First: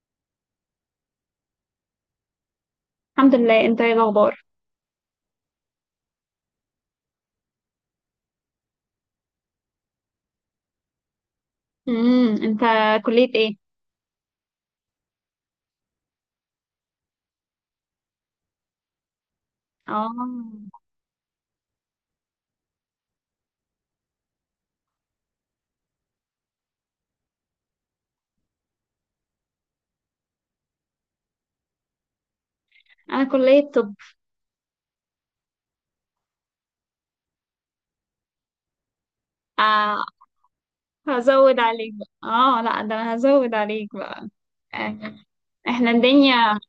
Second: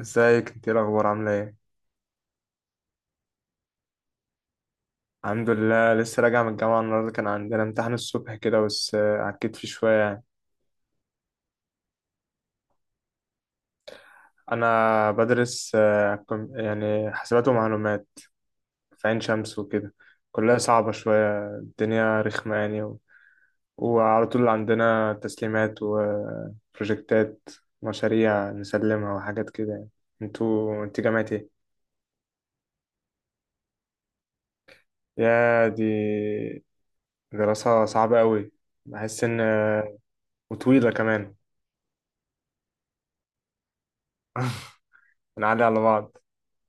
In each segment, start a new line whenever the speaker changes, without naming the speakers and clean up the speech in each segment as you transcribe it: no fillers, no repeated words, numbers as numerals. ازيك؟ انت ايه الاخبار؟ عامله ايه؟
الحمد لله، انت ايه الاخبار؟
الحمد لله، لسه راجع من الجامعه النهارده. كان عندنا امتحان الصبح كده، بس عكيت فيه شويه يعني.
انت كلية ايه؟
انا بدرس، يعني حسابات ومعلومات في عين شمس وكده. كلها
اه.
صعبه شويه، الدنيا رخمه يعني وعلى طول عندنا تسليمات وبروجكتات، مشاريع نسلمها وحاجات كده يعني. انت جامعة ايه؟
انا كلية طب.
يا دي، دراسة صعبة قوي. بحس ان،
آه،
وطويلة كمان.
هزود عليك بقى، اه لا ده انا هزود عليك بقى. آه.
بنعلي على
احنا
بعض.
الدنيا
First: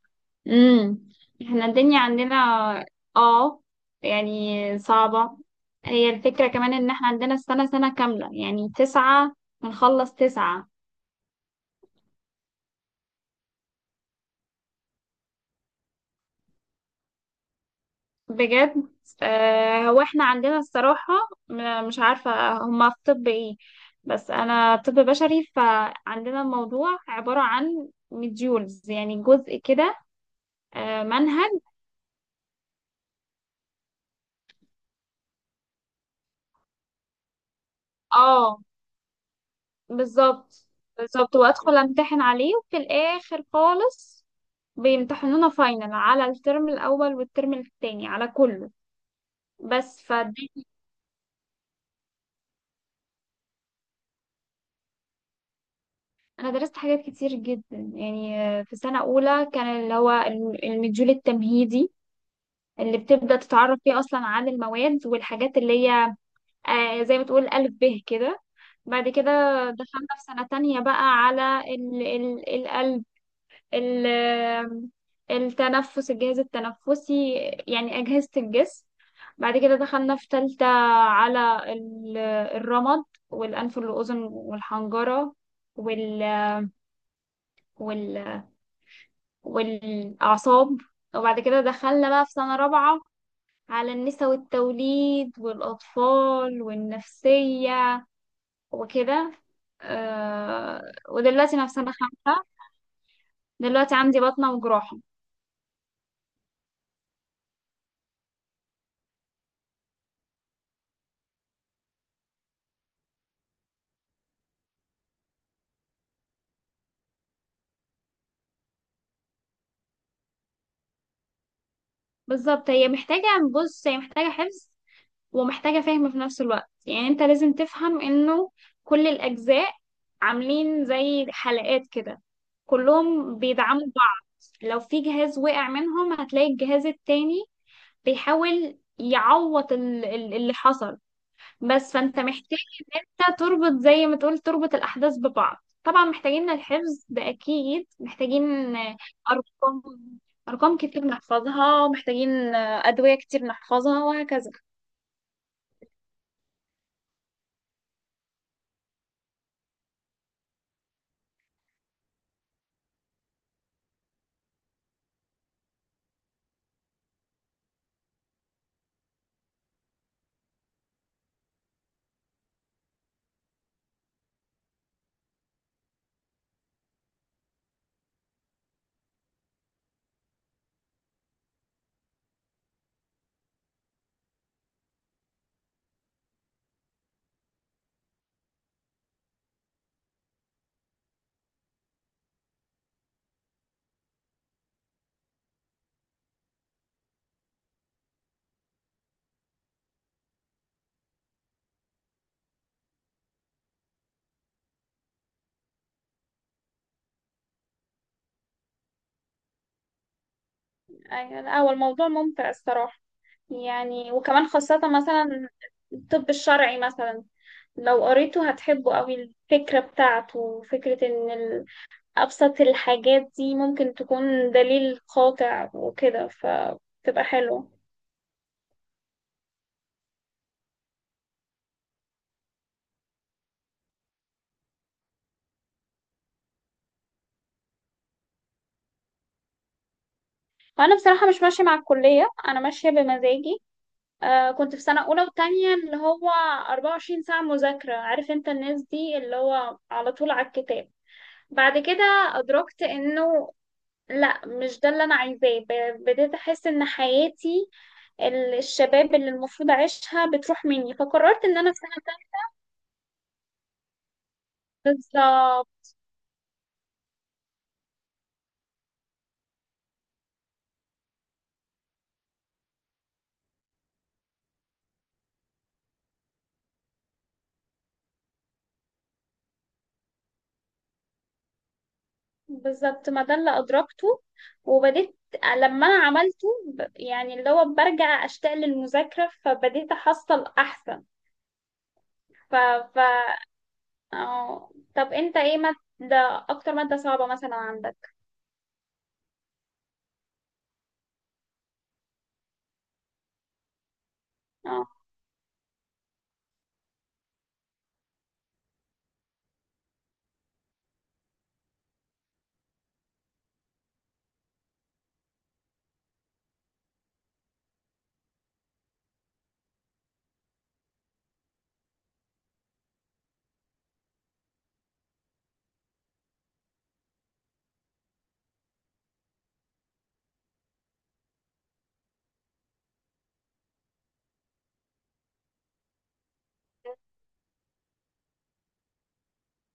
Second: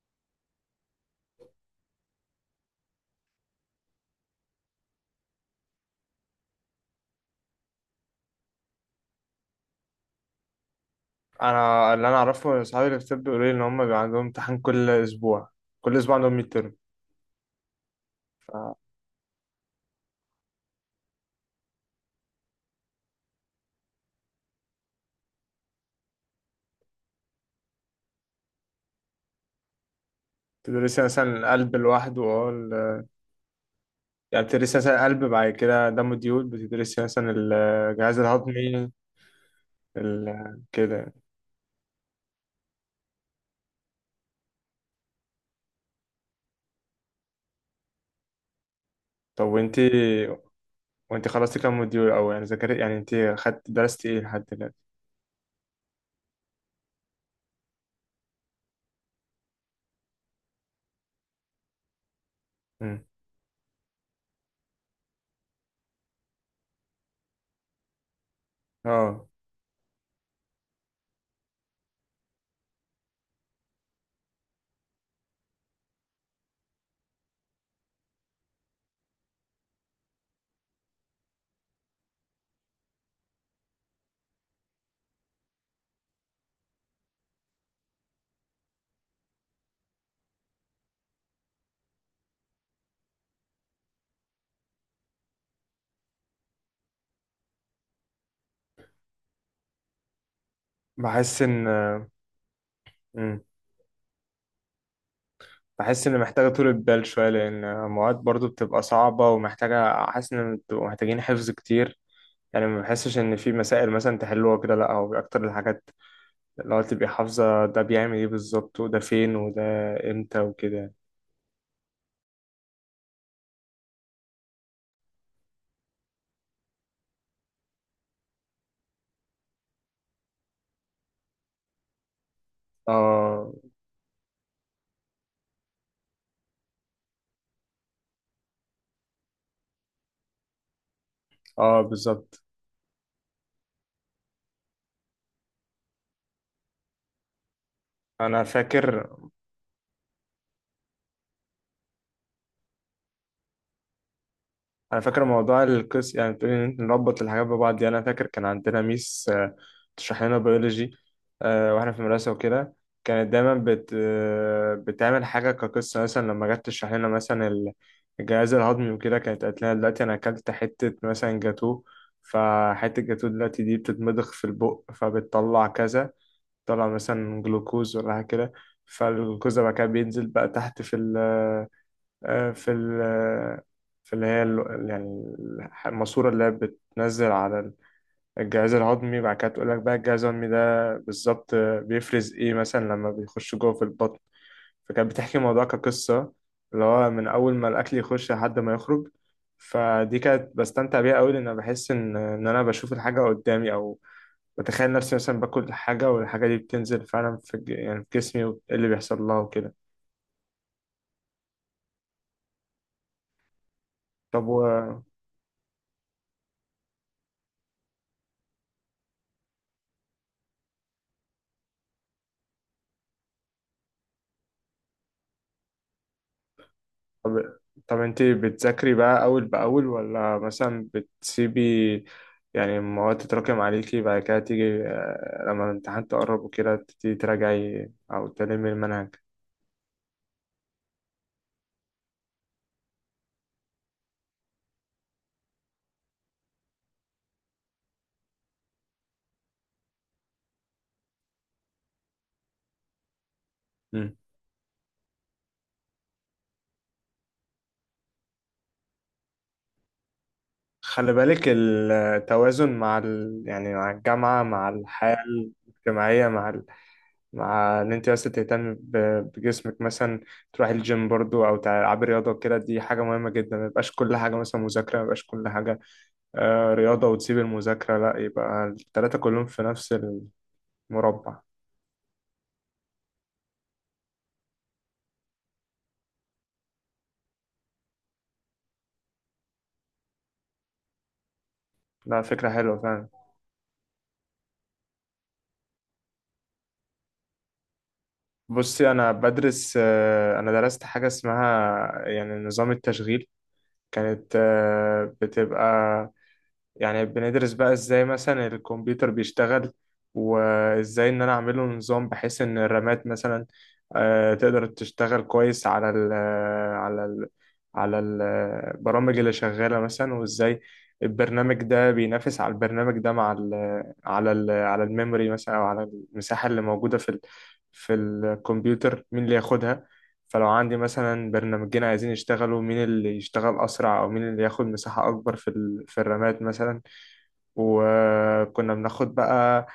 امم احنا الدنيا عندنا، اه يعني صعبة. هي الفكرة كمان ان احنا عندنا السنة، سنة كاملة يعني تسعة، بنخلص تسعة.
انا اللي انا اعرفه إن اصحابي اللي في طب بيقولوا لي ان هم بيبقى عندهم امتحان كل اسبوع، كل اسبوع عندهم ميد ترم.
بجد؟ آه، هو احنا عندنا الصراحة، مش عارفة هما في طب ايه، بس انا طب بشري، فعندنا الموضوع عبارة عن مديولز يعني جزء كده.
فتدرسي
آه،
مثلا
منهج.
القلب لوحده، اه يعني بتدرسي مثلا القلب، بعد كده دم الديود بتدرسي مثلا الجهاز
اه
الهضمي،
بالظبط.
كده يعني.
بالظبط، وادخل امتحن عليه، وفي الاخر خالص بيمتحنونا فاينل على الترم الاول، والترم التاني على كله.
طب وانتي
بس فدي.
وانتي خلصتي كام موديول، او يعني ذاكرت يعني انتي خدت درستي ايه لحد دلوقتي؟
انا درست حاجات كتير جدا، يعني في سنة اولى كان اللي هو المديول التمهيدي، اللي
مم.
بتبدأ تتعرف فيه أصلا عن المواد والحاجات اللي هي آه، زي ما تقول ألف به كده. بعد كده
اه.
دخلنا في سنة تانية بقى على ال القلب، ال التنفس الجهاز التنفسي، يعني أجهزة الجسم. بعد كده دخلنا في تالتة على الرمد والأنف والأذن والحنجرة وال وال والأعصاب، وبعد كده دخلنا بقى في سنة رابعة على النساء والتوليد والأطفال والنفسية وكده. آه،
بحس
ودلوقتي
ان.
أنا في سنة خمسة،
مم.
دلوقتي عندي بطنة وجراحة.
بحس ان محتاجه طولة بال شويه، لان المواد برضو بتبقى صعبه ومحتاجه، حاسس ان بتبقوا محتاجين حفظ كتير. يعني ما بحسش ان في مسائل مثلا تحلوها كده، لا هو اكتر الحاجات اللي هو تبقى حافظه، ده بيعمل ايه بالظبط، وده فين، وده امتى، وكده.
بالظبط، هي محتاجة، بص هي محتاجة حفظ ومحتاجة فهم في نفس الوقت. يعني أنت لازم تفهم إنه كل الأجزاء عاملين زي حلقات كده، كلهم
اه،
بيدعموا بعض. لو في جهاز وقع منهم هتلاقي الجهاز التاني بيحاول يعوض اللي حصل،
اه
بس فانت
بالظبط.
محتاج إنها تربط، زي ما تقول تربط الأحداث ببعض. طبعا محتاجين الحفظ ده، أكيد
انا
محتاجين
فاكر
أرقام أرقام كتير نحفظها، محتاجين أدوية كتير نحفظها، وهكذا.
انا فاكر موضوع القس، يعني بتقولي ان إنت نربط الحاجات ببعض دي. انا فاكر كان عندنا ميس، تشرح لنا بيولوجي واحنا في المدرسه وكده. كانت دايما بت آه، بتعمل حاجه كقصه، مثلا لما جت تشرح لنا مثلا الجهاز الهضمي وكده، كانت قالت لنا دلوقتي انا اكلت حته مثلا جاتوه، فحته جاتوه دلوقتي دي بتتمضغ في البق فبتطلع كذا، تطلع مثلا جلوكوز ولا حاجه كده. فالجلوكوز ده بقى كده بينزل بقى تحت آه، في ال في اللي هي، يعني الماسورة اللي هي بتنزل على الجهاز الهضمي. بعد كده تقول لك بقى الجهاز الهضمي ده بالظبط بيفرز ايه مثلا لما بيخش جوه في البطن. فكانت بتحكي الموضوع كقصة، اللي هو من أول ما الأكل يخش لحد ما يخرج. فدي كانت بستمتع بيها أوي، لأن أنا بحس إن أنا بشوف الحاجة قدامي، أو بتخيل نفسي مثلا باكل حاجة، والحاجة دي بتنزل فعلا في يعني في جسمي، وإيه اللي بيحصل لها وكده.
أيوة، لا هو الموضوع ممتع الصراحة. يعني وكمان خاصة
طب
مثلا الطب الشرعي، مثلا لو قريته هتحبه قوي. الفكرة بتاعته فكرة ان أبسط الحاجات دي ممكن تكون دليل قاطع وكده، فتبقى
طب
حلوة.
طب انت بتذاكري بقى اول باول، ولا مثلا بتسيبي يعني المواد تتراكم عليكي، بعد كده تيجي لما الامتحان تقرب وكده تبتدي تراجعي او تلمي المنهج؟
فانا بصراحه مش ماشيه مع الكليه، انا ماشيه بمزاجي. آه، كنت في سنه اولى وتانية اللي هو 24 ساعه مذاكره، عارف انت، الناس دي اللي هو على طول على الكتاب. بعد كده ادركت انه
مم.
لا، مش ده اللي انا عايزاه. بديت احس ان حياتي، الشباب اللي المفروض اعيشها بتروح مني،
خلي بالك،
فقررت ان انا في سنه تانية.
التوازن مع يعني مع الجامعة، مع الحياة
بالظبط،
الاجتماعية، مع مع ان انت بس تهتمي بجسمك مثلا، تروحي الجيم برضو او تلعبي رياضة وكده، دي حاجة مهمة جدا. ما يبقاش كل حاجة مثلا مذاكرة، ما يبقاش كل حاجة رياضة وتسيب المذاكرة، لا يبقى التلاتة كلهم في نفس المربع.
بالظبط ما ده اللي ادركته. وبديت لما انا عملته يعني اللي هو برجع اشتاق للمذاكره، فبديت احصل احسن.
لا، فكرة
ف
حلوة
ف
فعلا.
اه طب انت ايه مادة، اكتر مادة صعبة مثلا عندك؟
بصي، أنا بدرس، أنا درست حاجة اسمها يعني نظام التشغيل. كانت
اه،
بتبقى يعني بندرس بقى ازاي مثلا الكمبيوتر بيشتغل، وازاي ان انا اعمله نظام بحيث ان الرامات مثلا تقدر تشتغل كويس على ال آه، على ال على البرامج اللي شغالة مثلا، وازاي البرنامج ده بينافس على البرنامج ده مع ال على ال على الميموري مثلا، او على المساحة اللي موجودة في الكمبيوتر، مين اللي ياخدها؟ فلو عندي مثلا برنامجين عايزين يشتغلوا، مين اللي يشتغل أسرع، أو مين اللي ياخد مساحة أكبر في الرامات مثلا. وكنا بناخد بقى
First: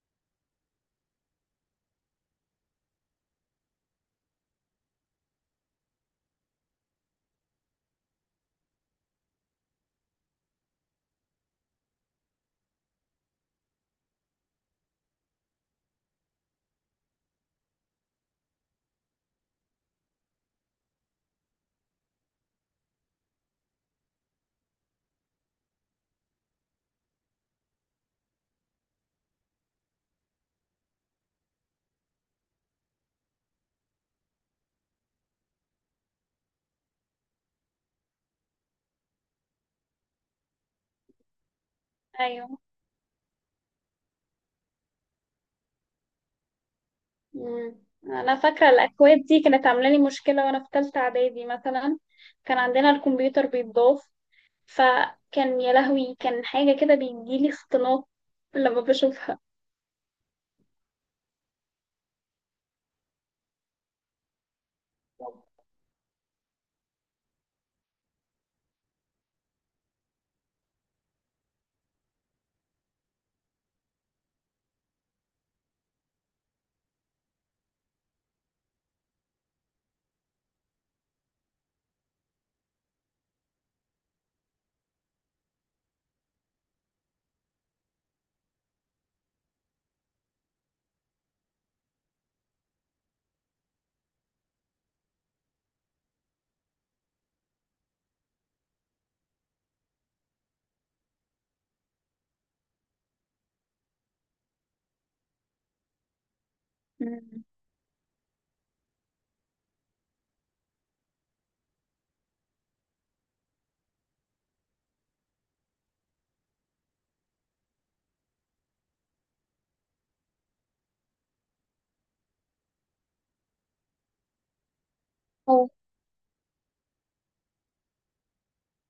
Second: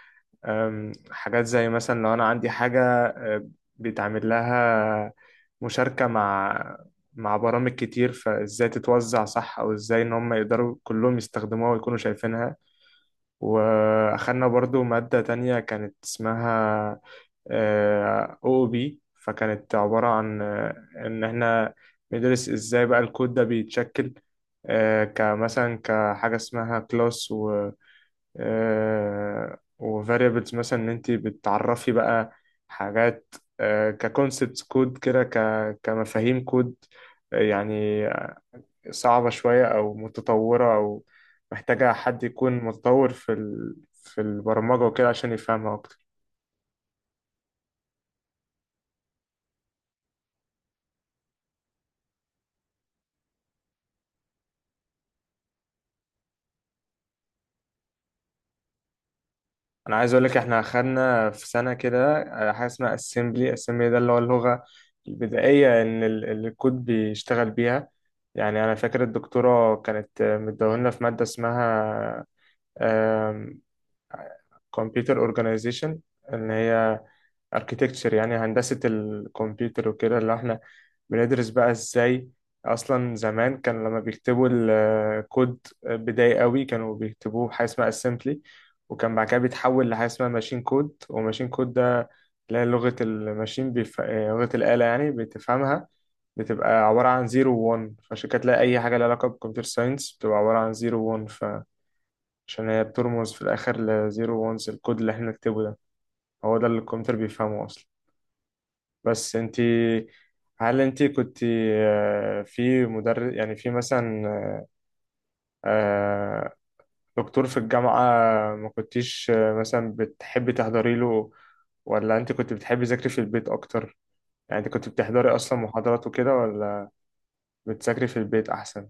حاجات زي مثلا لو أنا عندي حاجة أه، بيتعمل لها مشاركة مع برامج كتير، فازاي تتوزع صح، او ازاي ان هم يقدروا كلهم يستخدموها ويكونوا شايفينها. واخدنا برضو مادة تانية كانت اسمها او بي، فكانت عبارة عن ان احنا بندرس ازاي بقى الكود ده بيتشكل، كمثلا كحاجة اسمها كلاس وفاريبلز مثلا، ان انت بتعرفي بقى حاجات ككونسبت كود كده، كمفاهيم كود يعني، صعبة شوية او متطورة او محتاجة حد يكون
ايوه.
متطور في في البرمجة وكده عشان يفهمها اكتر.
مم. انا فاكرة الاكواد دي كانت عاملة لي مشكلة وانا في تالتة اعدادي مثلا، كان عندنا الكمبيوتر بيتضاف، فكان يا لهوي، كان حاجة كده بيجيلي اختناق لما بشوفها.
انا عايز اقول لك احنا خدنا في سنة كده حاجة اسمها assembly ده اللي هو اللغة البدائية ان اللي الكود بيشتغل بيها. يعني انا فاكر الدكتورة كانت مديهولنا في مادة اسمها كمبيوتر اورجانيزيشن، اللي هي اركيتكتشر يعني هندسة الكمبيوتر وكده، اللي احنا بندرس بقى ازاي اصلا زمان كان لما بيكتبوا الكود بداية قوي كانوا بيكتبوه بحاجة اسمها اسمبلي، وكان بعد كده بيتحول لحاجة اسمها ماشين كود، وماشين كود ده اللي هي لغة الماشين بيف... آه، لغة الآلة يعني بتفهمها، بتبقى عبارة عن زيرو وون. فعشان كده تلاقي أي حاجة لها علاقة بالكمبيوتر ساينس بتبقى عبارة عن زيرو وون، عشان هي بترمز في الآخر لزيرو وانس، الكود اللي احنا نكتبه ده هو ده اللي الكمبيوتر
مم.
بيفهمه أصلا. بس انتي، هل انتي كنت في مدرس يعني في مثلا آه، دكتور في الجامعة، ما كنتيش مثلا بتحبي تحضري له، ولا انت كنت بتحبي تذاكري في البيت أكتر؟ يعني انت كنت بتحضري أصلا
هو
محاضرات وكده، ولا بتذاكري في البيت أحسن؟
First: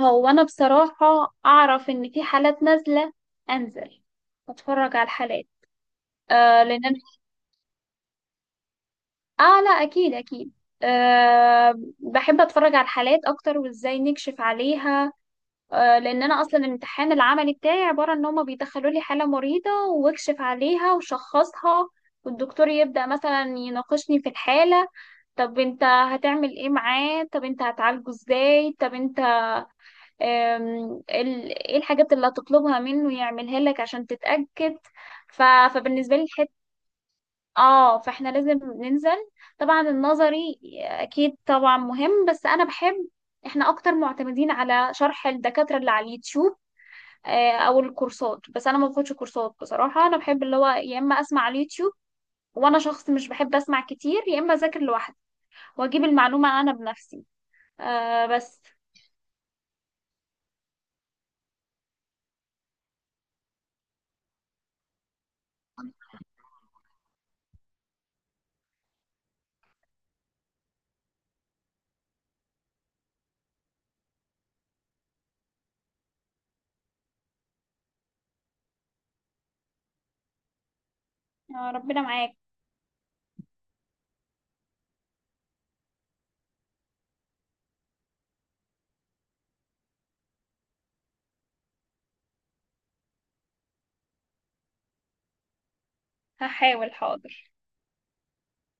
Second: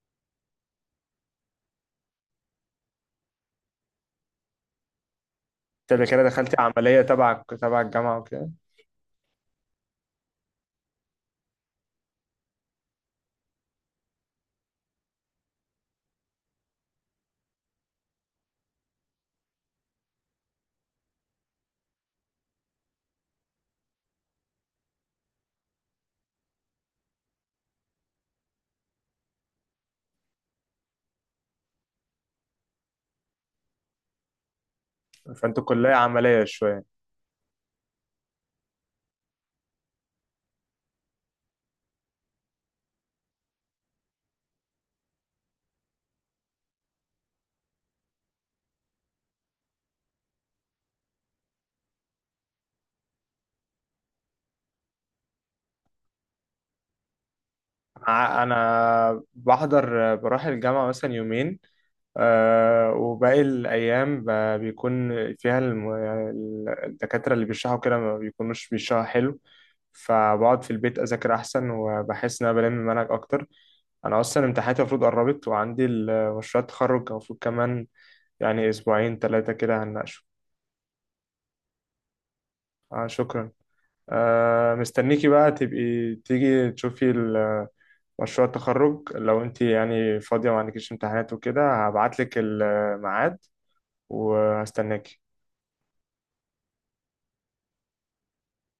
هو انا بصراحة اعرف ان في حالات نازلة، انزل اتفرج على الحالات.
انت كده دخلتي
آه لان أنا.
عملية تبع الجامعة وكده،
اه لا، اكيد اكيد. أه بحب اتفرج على الحالات اكتر وازاي نكشف عليها. أه لان انا اصلا الامتحان العملي بتاعي عباره ان هما بيدخلوا لي حاله مريضه واكشف عليها وشخصها، والدكتور يبدا مثلا يناقشني في الحاله. طب انت هتعمل ايه معاه؟ طب انت هتعالجه ازاي؟ طب انت ايه الحاجات اللي هتطلبها منه يعملها لك عشان تتاكد؟ ف...
فانتوا كلية
فبالنسبه لي
عملية شوية.
اه، فاحنا لازم ننزل. طبعا النظري اكيد طبعا مهم، بس انا بحب، احنا اكتر معتمدين على شرح الدكاترة اللي على اليوتيوب، او الكورسات. بس انا ما باخدش كورسات بصراحة، انا بحب اللي هو يا اما اسمع على اليوتيوب، وانا شخص مش بحب اسمع كتير، يا اما اذاكر لوحدي واجيب المعلومة انا بنفسي. آه بس.
انا بحضر، بروح الجامعة مثلا يومين وباقي الأيام بيكون فيها الدكاترة اللي بيشرحوا كده ما بيكونوش بيشرحوا حلو، فبقعد في البيت أذاكر أحسن وبحس إن أنا بلم المنهج أكتر. أنا أصلا امتحاناتي المفروض قربت، وعندي مشروع التخرج المفروض كمان يعني أسبوعين تلاتة كده هنناقشه.
آه ربنا معاك.
شكرا. مستنيكي بقى، تبقي تيجي تشوفي مشروع التخرج لو انت يعني فاضية وما عندكيش امتحانات وكده، هبعتلك الميعاد وهستناكي.
هحاول، حاضر.